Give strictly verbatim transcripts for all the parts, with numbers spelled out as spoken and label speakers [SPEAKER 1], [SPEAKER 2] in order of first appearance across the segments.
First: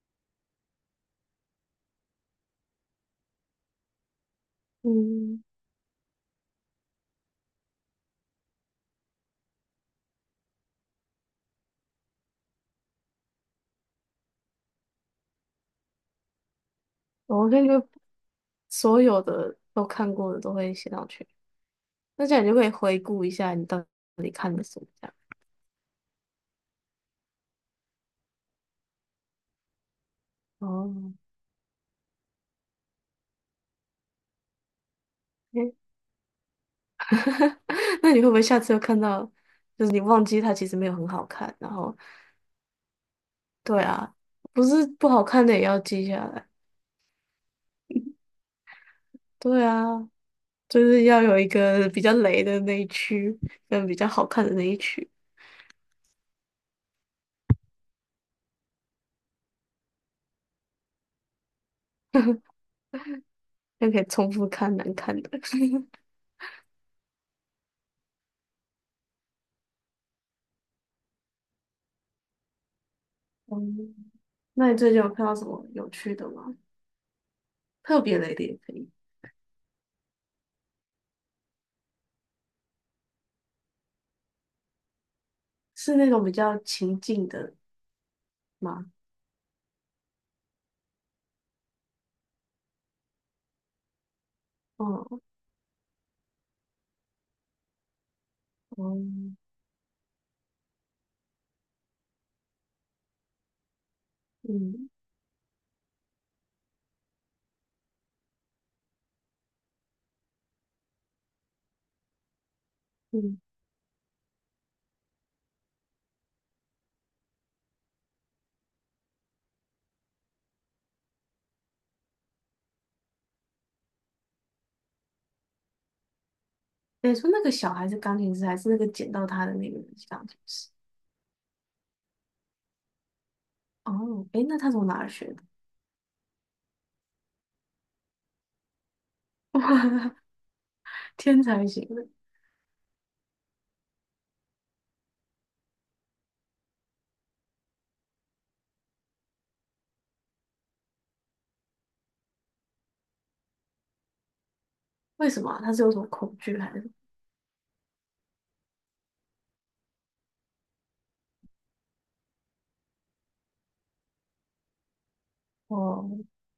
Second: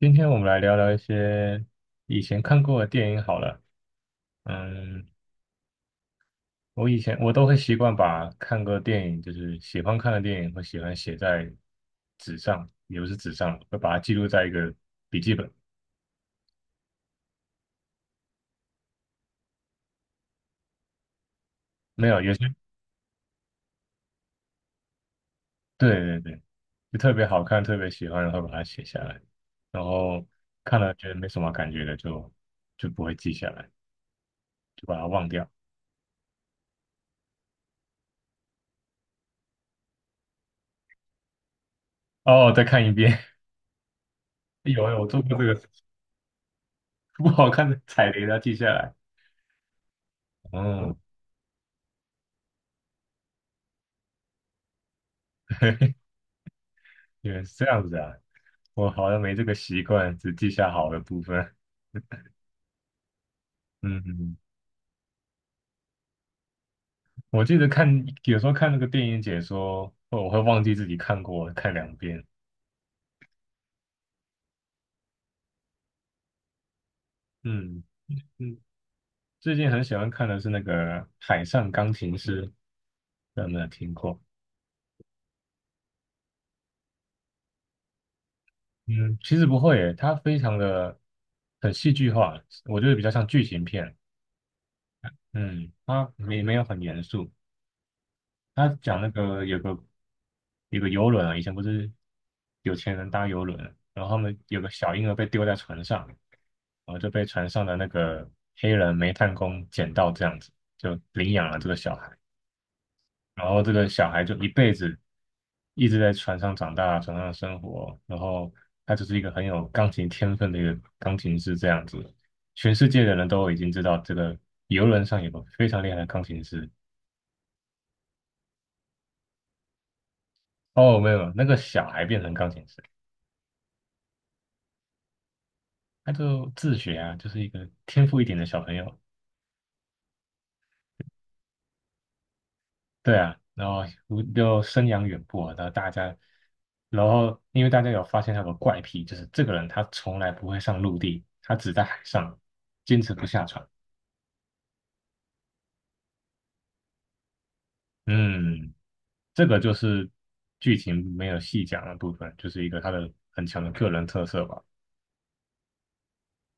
[SPEAKER 1] 今天我们来聊聊一些以前看过的电影好了。嗯，
[SPEAKER 2] 嗯，
[SPEAKER 1] 我以前我都会习惯把看过的电影，就是喜欢看的电影，会喜欢写在纸上，也不是纸上，会把它记录在一个笔记本。
[SPEAKER 2] 我感觉所有的都看过的都会写上去。
[SPEAKER 1] 没有，
[SPEAKER 2] 那
[SPEAKER 1] 有
[SPEAKER 2] 这样你
[SPEAKER 1] 些
[SPEAKER 2] 就可以回顾一下你到底看了什么这样。
[SPEAKER 1] 对对对，就特别好看，特别喜欢，然后把它写下来，然后看了觉
[SPEAKER 2] 哦，
[SPEAKER 1] 得没什么感觉的，就就不会记下来，就把它忘掉。
[SPEAKER 2] 诶。 那你会不会下次又看到，就是你忘记它其实没有很好看，然后
[SPEAKER 1] 哦，再看一遍，
[SPEAKER 2] 对啊，不 是
[SPEAKER 1] 有有，我
[SPEAKER 2] 不
[SPEAKER 1] 做
[SPEAKER 2] 好
[SPEAKER 1] 过这
[SPEAKER 2] 看的
[SPEAKER 1] 个
[SPEAKER 2] 也
[SPEAKER 1] 事
[SPEAKER 2] 要记下来。
[SPEAKER 1] 情不好看的踩雷，要记下来。
[SPEAKER 2] 对啊，就
[SPEAKER 1] 嗯。
[SPEAKER 2] 是要有一个比较雷的那一区，跟比较好看的那一区，
[SPEAKER 1] 原来是这样子啊，我好像没这个习惯，只记下好的部分。
[SPEAKER 2] 就可
[SPEAKER 1] 嗯，
[SPEAKER 2] 以重
[SPEAKER 1] 嗯，
[SPEAKER 2] 复看难看的。
[SPEAKER 1] 我记得看有时候看那个电影解说，我会忘记自己看过，看两遍。
[SPEAKER 2] 嗯，那你最近有看到什么有趣的吗？
[SPEAKER 1] 嗯
[SPEAKER 2] 特别雷的也
[SPEAKER 1] 嗯，
[SPEAKER 2] 可以。
[SPEAKER 1] 最近很喜欢看的是那个《海上钢琴师》，不知道有没有听过？
[SPEAKER 2] 是那种比较情境的吗？
[SPEAKER 1] 嗯，其实不会耶，它非常的很戏剧化，我觉得比较像剧情片。
[SPEAKER 2] 哦。
[SPEAKER 1] 嗯，它没没有很严肃。他
[SPEAKER 2] 哦。
[SPEAKER 1] 讲那个有个有个游轮啊，以前不是有钱人搭游轮啊，然后他们有个
[SPEAKER 2] 嗯
[SPEAKER 1] 小婴儿被丢在船上，然后就被船上的那个黑人煤炭工捡到，这样子就领养了这个小孩，
[SPEAKER 2] 嗯。
[SPEAKER 1] 然后这个小孩就一辈子一直在船上长大，船上生活，然后他就是一个很有钢琴天分的一个钢琴师这样子，全世界的人都已经知道这个游轮上有个非常厉害的钢琴师。
[SPEAKER 2] 你说那个小孩是钢琴师，还是那个捡到他的那个人是钢琴师？
[SPEAKER 1] 哦，没有，那个小孩变成钢琴师。
[SPEAKER 2] 哦，诶，那他从哪儿学的？
[SPEAKER 1] 他就自学啊，就是一个天赋一点的小朋友，
[SPEAKER 2] 天才型的。
[SPEAKER 1] 对啊，然后我就生养远播啊，然后大家，然后因为大家有发现他有个怪癖，就是这个人他从来不会上陆地，他只在海上，坚持不下船。
[SPEAKER 2] 为什么啊他是有什么恐惧还是？
[SPEAKER 1] 嗯，这个就是剧情没有细讲的部分，就是一个他的很强的个人特色吧，
[SPEAKER 2] 哦，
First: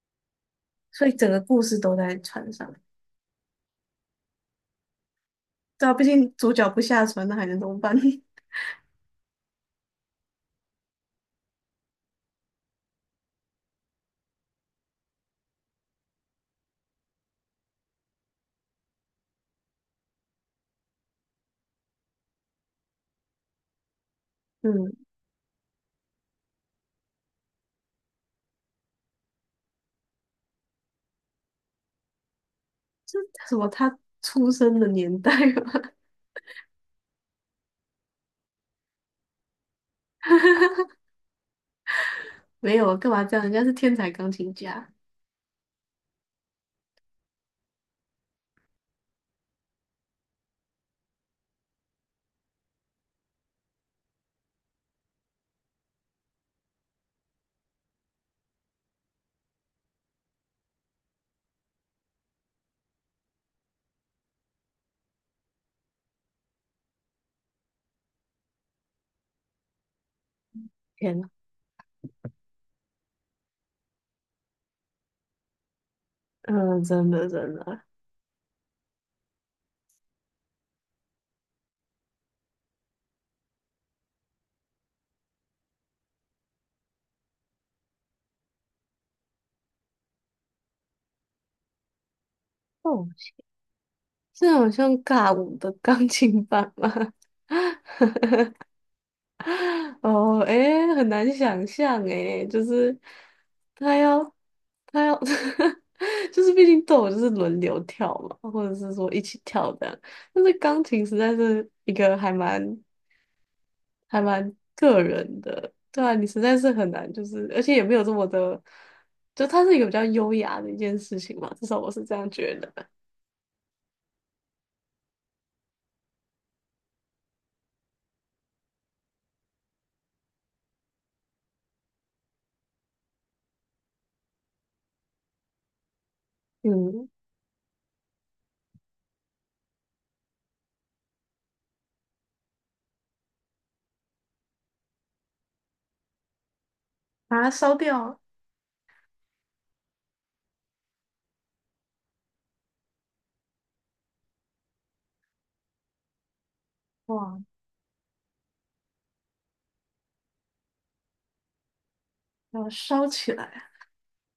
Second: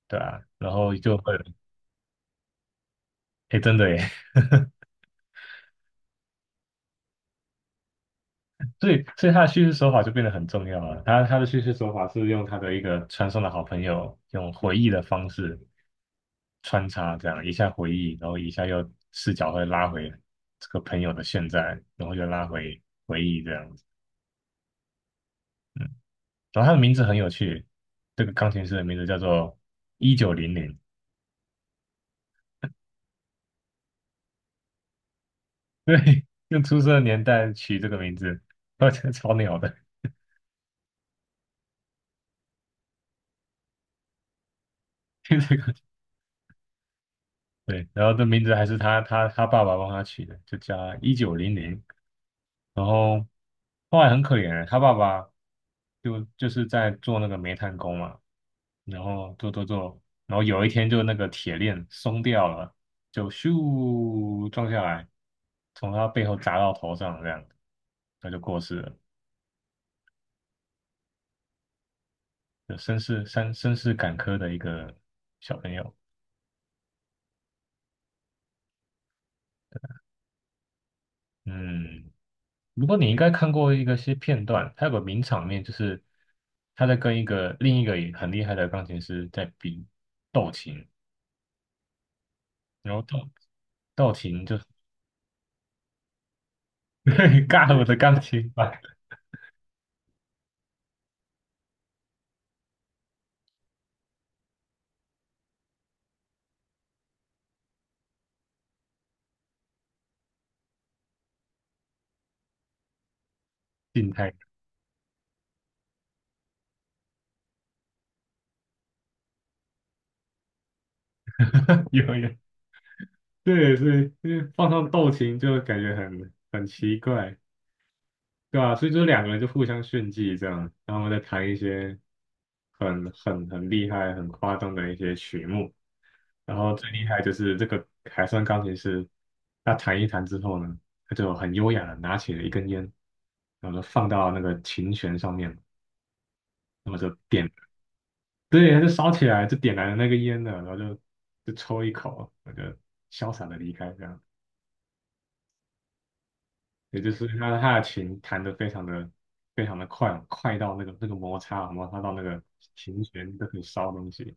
[SPEAKER 1] 对啊，然后
[SPEAKER 2] 所以
[SPEAKER 1] 就
[SPEAKER 2] 整
[SPEAKER 1] 会，
[SPEAKER 2] 个故事都在船上。
[SPEAKER 1] 哎，真的耶，
[SPEAKER 2] 对啊，毕竟主角不下船，那还能怎么办？
[SPEAKER 1] 所以，所以他的叙事手法就变得很重要了。他他的叙事手法是用他的一个传送的好朋友，用回忆的方式穿插，这样一下回忆，然后一下又视角会拉回这个朋友的现在，然后又拉回回忆这样子。
[SPEAKER 2] 嗯，
[SPEAKER 1] 然后他的名字很有趣，这个钢琴师的名字叫做一九零零，
[SPEAKER 2] 这什么？他出生的年代吗？
[SPEAKER 1] 对，用出生的年代取这个名字，我觉得超鸟的，
[SPEAKER 2] 没有，干嘛这样？人家是天才钢琴家。
[SPEAKER 1] 听这个对，然后这名字还是他他他爸爸帮他取的，就叫一九零零。然后后来很可怜欸，他爸爸就就是在做那个煤炭工嘛，然后做做做，然后有一天就那个铁链松掉了，就咻撞下来，从他背后砸到头上这样，他就过世了，
[SPEAKER 2] 天呐。
[SPEAKER 1] 就身世身身世坎坷的一个小朋友。
[SPEAKER 2] 嗯，真的真的。
[SPEAKER 1] 嗯，不过你应该看过一个些片段，他有个名场面，就是他在跟一个另一个也很厉害的钢琴师在比斗琴。然后
[SPEAKER 2] 哦，
[SPEAKER 1] 斗道琴
[SPEAKER 2] 这
[SPEAKER 1] 就
[SPEAKER 2] 好像尬舞的钢琴版吗？
[SPEAKER 1] 尬了我的钢琴吧，
[SPEAKER 2] 哦，诶，很难想象诶，就是他要他要，就是毕竟都有就是轮流跳嘛，或者是说一起跳这样，但是钢琴实在是一个还蛮
[SPEAKER 1] 静
[SPEAKER 2] 还
[SPEAKER 1] 态
[SPEAKER 2] 蛮个人的。对啊，你实在是很难，就是而且也没有这么的，就它是一个比较优雅的一件事情嘛，至少 我是
[SPEAKER 1] 有
[SPEAKER 2] 这
[SPEAKER 1] 有，
[SPEAKER 2] 样觉得。
[SPEAKER 1] 对，所以因为放上道琴就感觉很很奇怪，对吧、所以就两个人就互相炫技这样，然后再弹一些很很很厉害、很夸张的一些曲目，然后最厉
[SPEAKER 2] 嗯，
[SPEAKER 1] 害就是这个海上钢琴师，他弹一弹之后呢，他就很优雅的拿起了一根烟，然后就放到那个琴弦上面，那么就
[SPEAKER 2] 把
[SPEAKER 1] 点
[SPEAKER 2] 它烧掉。
[SPEAKER 1] 对，他就烧起来，就点燃了那个烟了，然后就就抽一口，我就潇洒的离开，这样。也就是
[SPEAKER 2] 哇，
[SPEAKER 1] 他他的琴弹得非常的非常的快，快到那个那个摩擦摩擦到那个
[SPEAKER 2] 要
[SPEAKER 1] 琴
[SPEAKER 2] 烧起
[SPEAKER 1] 弦都可以
[SPEAKER 2] 来。
[SPEAKER 1] 烧东西。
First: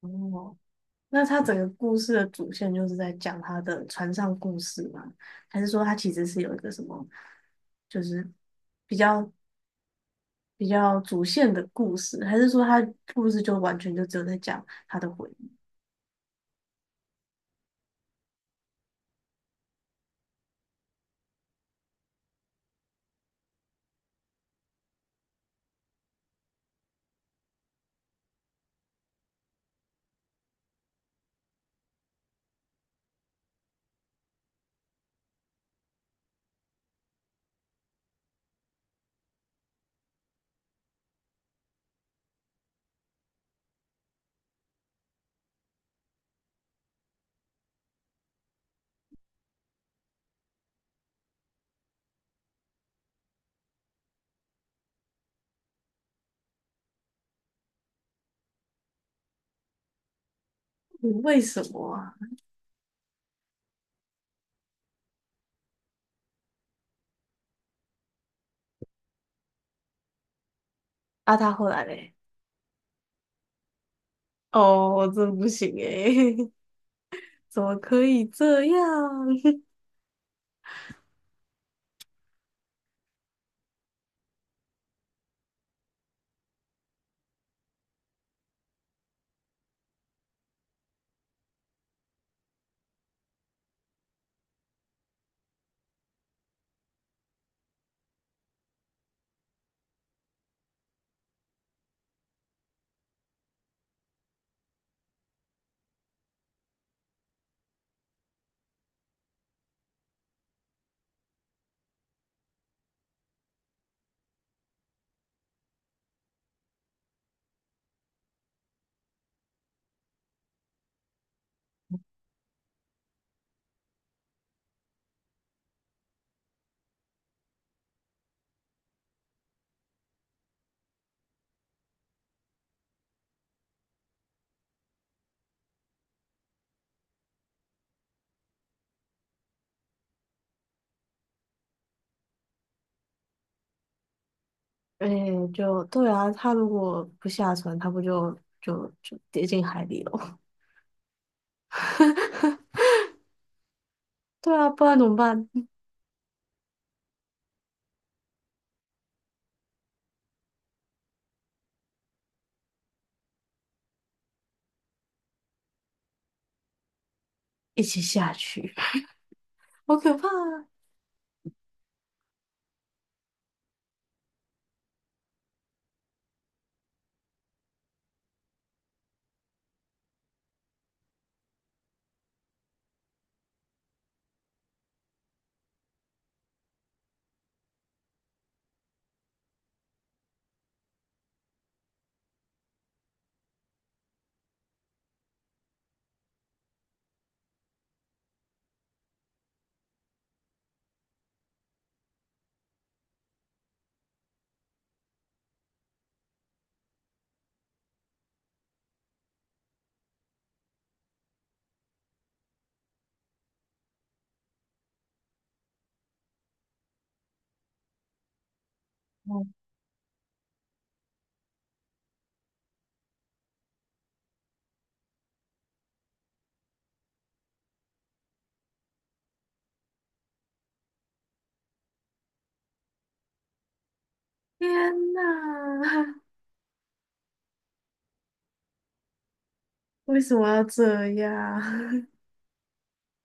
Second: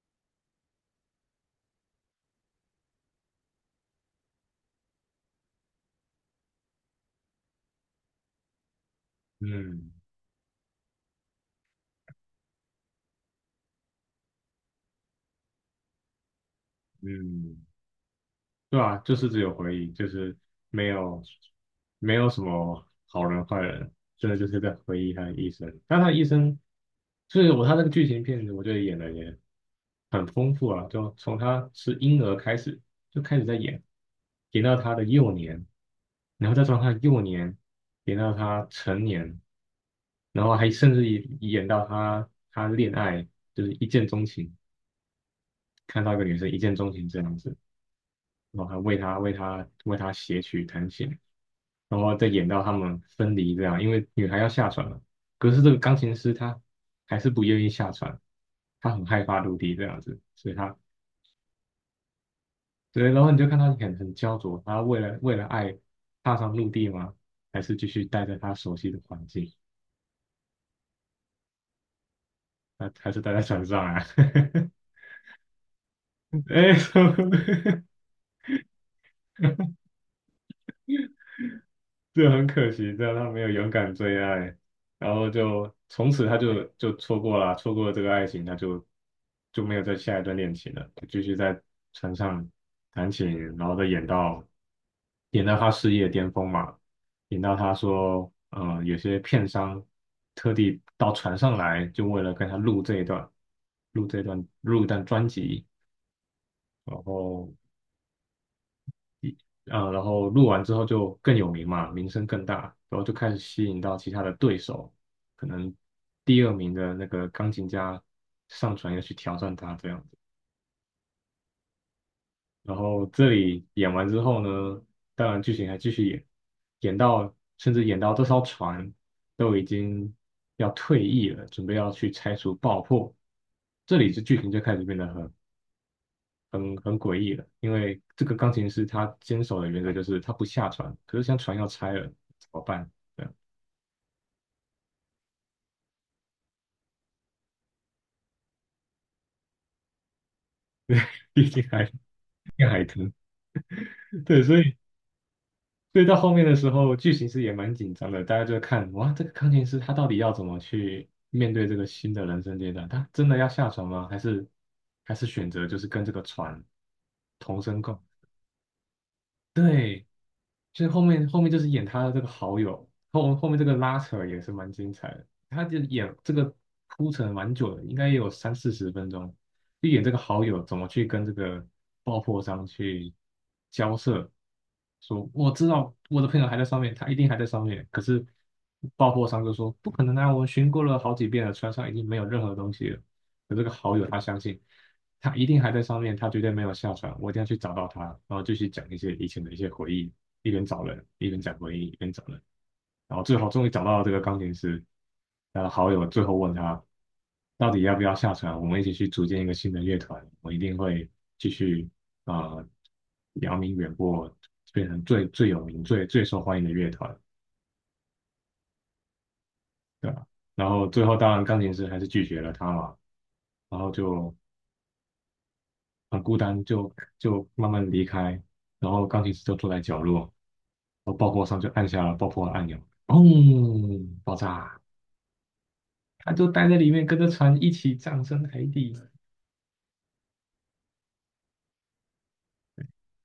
[SPEAKER 2] 哦，那他整个故事的主线就是在讲他的船上故事吗？还是说他其实是有一个什么，就是比较
[SPEAKER 1] 嗯
[SPEAKER 2] 比较主线的故事？还是说他故事就完全就只有在讲他的回忆？
[SPEAKER 1] 嗯，对啊，就是只有回忆，就是没有没有什么好人坏人，真的就是在回忆他的一生。但他的一生，就是我他那个剧情片子，我觉得演的也很丰富啊，就从他是婴儿开始就开始在演，演到他的幼年，然后再从他的幼年演到他成年，然后还甚至演演到他他恋爱，就是一见钟情，看到一个女生一见钟情这样子。然后还为他为他为他写曲弹琴，然后再演到他们分离这样，因为女孩要下船了，可是这个钢琴师他还是不愿意下船，他很害怕陆地这样子，所以他
[SPEAKER 2] 嗯为什么啊？
[SPEAKER 1] 对，然后你就看他很很焦灼，他为了为了爱踏上陆地吗？还是继续待在他熟悉的环境？
[SPEAKER 2] 啊，他后来嘞？
[SPEAKER 1] 还还是待在船上啊？
[SPEAKER 2] 哦，我真不行诶。
[SPEAKER 1] 哎，什么，
[SPEAKER 2] 怎么可以这样？
[SPEAKER 1] 这很可惜，这样他没有勇敢追爱，然后就从此他就就错过了，错过了这个爱情，他就就没有再下一段恋情了，就继续在船上弹琴，然后再演到演到他事业巅峰嘛，演到他说，嗯，有些片商特地到船上来，就为了跟他录这一段，录这一段，录一段专辑，然后啊呃，然后录完之后就更有名嘛，名声更大，然后就开始吸引到其他的对手，可能第二名的那个钢琴家上船要去挑战他这样子。然后这里演完之后呢，当然剧情还继续演，演到甚至演到这艘船都已经要退役了，准备要去拆除爆破，这里就剧情就开始变得很很很诡异的，因为这个钢琴师他坚守的原则就是他不下船，可是像船要拆了怎么办？对啊，
[SPEAKER 2] 哎，就对啊，他如果不下船，他不就就就跌进海里了？
[SPEAKER 1] 毕竟还 要海豚，对，
[SPEAKER 2] 对
[SPEAKER 1] 所
[SPEAKER 2] 啊，
[SPEAKER 1] 以
[SPEAKER 2] 不然怎么办？
[SPEAKER 1] 所以到后面的时候，剧情是也蛮紧张的，大家就看哇，这个钢琴师他到底要怎么去面对这个新的人生阶段？他真的要下船吗？还是还是选择就是跟这个船同生
[SPEAKER 2] 一
[SPEAKER 1] 共？
[SPEAKER 2] 起下去。好可怕啊！
[SPEAKER 1] 就是后面后面就是演他的这个好友，后后面这个拉扯也是蛮精彩的。他就演这个铺陈蛮久的，应该也有三四十分钟，就演这个好友怎么去跟这个爆破商去交涉，说我知道我的朋友还在上面，他一定还在上面，可是爆破商就说不可能啊，我们巡过了好几遍了，船上已经没有任何东西了。可这个好友他相信。他一定还在上面，他绝对没有下船。我一定要去找到他，然后继续讲一些以前的一些回忆，一边找人，一边讲回忆，一边找人。然后最后终于找到了这个钢琴师，他的好友最后问他，到底要不要下船？我们一起去组建一个新的乐团，我一定会继续啊、呃，扬名远播，变成最最有名、最最受欢迎的乐团，
[SPEAKER 2] 哦，
[SPEAKER 1] 对吧？然后最后当然钢琴师还是拒绝了他嘛，然后就很孤单，就就慢慢离开，然后钢琴师就坐在角落，然后爆破商就按下了爆破按钮，砰，爆
[SPEAKER 2] 天
[SPEAKER 1] 炸，
[SPEAKER 2] 呐。
[SPEAKER 1] 他就待在里面，跟着船一起葬身海底，
[SPEAKER 2] 为什么要这样？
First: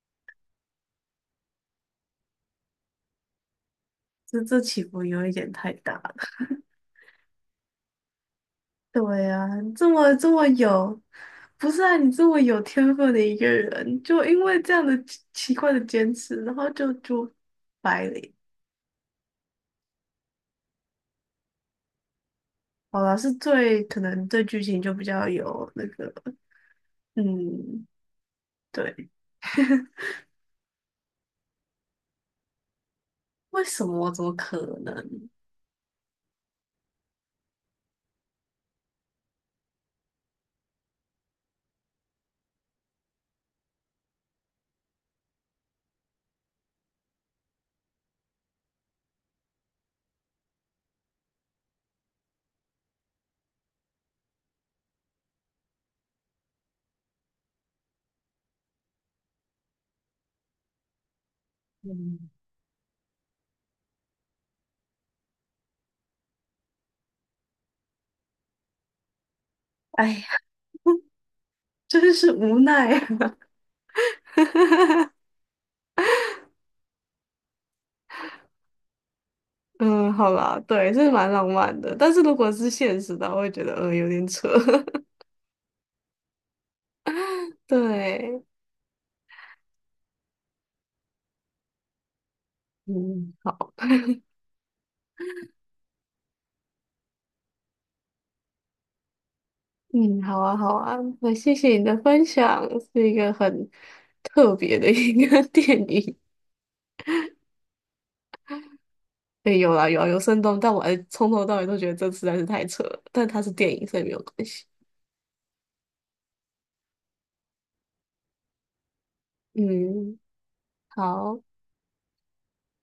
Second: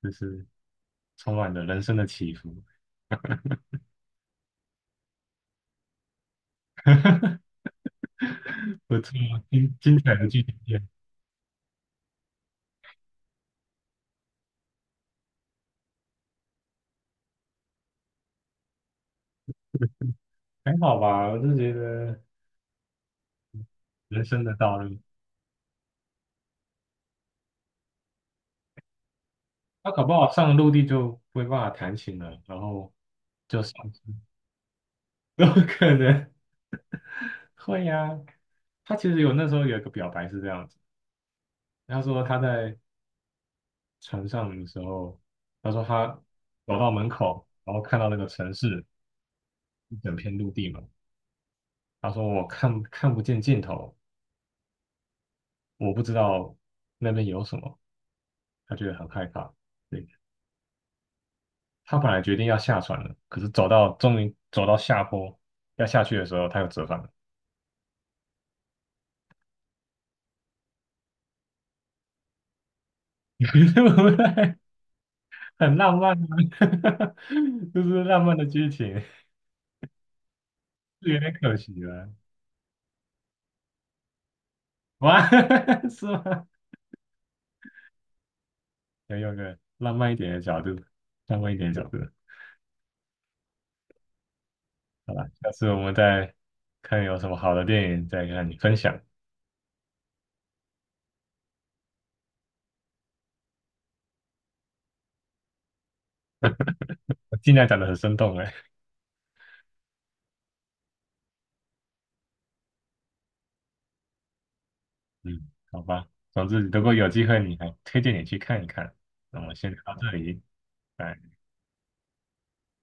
[SPEAKER 1] 就是充满了人生的起伏，
[SPEAKER 2] 这这起伏有一点太大了。
[SPEAKER 1] 不错，
[SPEAKER 2] 对呀、啊
[SPEAKER 1] 精
[SPEAKER 2] 这
[SPEAKER 1] 精彩
[SPEAKER 2] 么
[SPEAKER 1] 的
[SPEAKER 2] 这
[SPEAKER 1] 剧
[SPEAKER 2] 么
[SPEAKER 1] 情片，
[SPEAKER 2] 有，不是啊，你这么有天分的一个人，就因为这样的奇奇怪的坚持，然后就就白了。
[SPEAKER 1] 还好吧，我就觉得
[SPEAKER 2] 好啦，是最可
[SPEAKER 1] 人
[SPEAKER 2] 能
[SPEAKER 1] 生
[SPEAKER 2] 对
[SPEAKER 1] 的
[SPEAKER 2] 剧
[SPEAKER 1] 道
[SPEAKER 2] 情就
[SPEAKER 1] 路，
[SPEAKER 2] 比较有那个。嗯，对。
[SPEAKER 1] 他搞不好上陆地就没办法弹琴了，然后就
[SPEAKER 2] 为
[SPEAKER 1] 上。
[SPEAKER 2] 什么？怎么可能？
[SPEAKER 1] 有可能会呀、他其实有那时候有一个表白是这样子，他说他在船上的时候，他说他走到门口，然后看到那个城市一整片陆地嘛，他说我看看不见尽头，我不知道那边有什么，他觉得很害怕。对，他本来
[SPEAKER 2] 嗯，
[SPEAKER 1] 决定要下船了，可是走到终于走到下坡要下去的时候，他又折返了，
[SPEAKER 2] 哎呀。真是无奈啊。
[SPEAKER 1] 对不对？很浪漫啊，就是浪漫的剧情。
[SPEAKER 2] 嗯，好啦，对，这是
[SPEAKER 1] 是有
[SPEAKER 2] 蛮
[SPEAKER 1] 点
[SPEAKER 2] 浪
[SPEAKER 1] 可惜
[SPEAKER 2] 漫的，
[SPEAKER 1] 了。
[SPEAKER 2] 但是如果是现实的话我会觉得嗯有点扯。
[SPEAKER 1] 哇，是吗？
[SPEAKER 2] 对。
[SPEAKER 1] 要用个浪漫一点的角度，浪漫一点的角度。
[SPEAKER 2] 嗯，好。
[SPEAKER 1] 好吧，下次我们再看有什么好的电影再跟你分享。
[SPEAKER 2] 嗯，好啊，好啊，那谢谢你的分享，是一个很特别的一个 电影。
[SPEAKER 1] 我尽量讲的很生动哎。
[SPEAKER 2] 对，有啦，有啊，有生动，但我还从头到尾都觉得这实在是太扯了，但它是电影，所以没有关系。
[SPEAKER 1] 嗯，好吧。总之，如果有机会，你还推荐你去看一看。那我们先聊到这
[SPEAKER 2] 嗯，
[SPEAKER 1] 里，拜。
[SPEAKER 2] 好。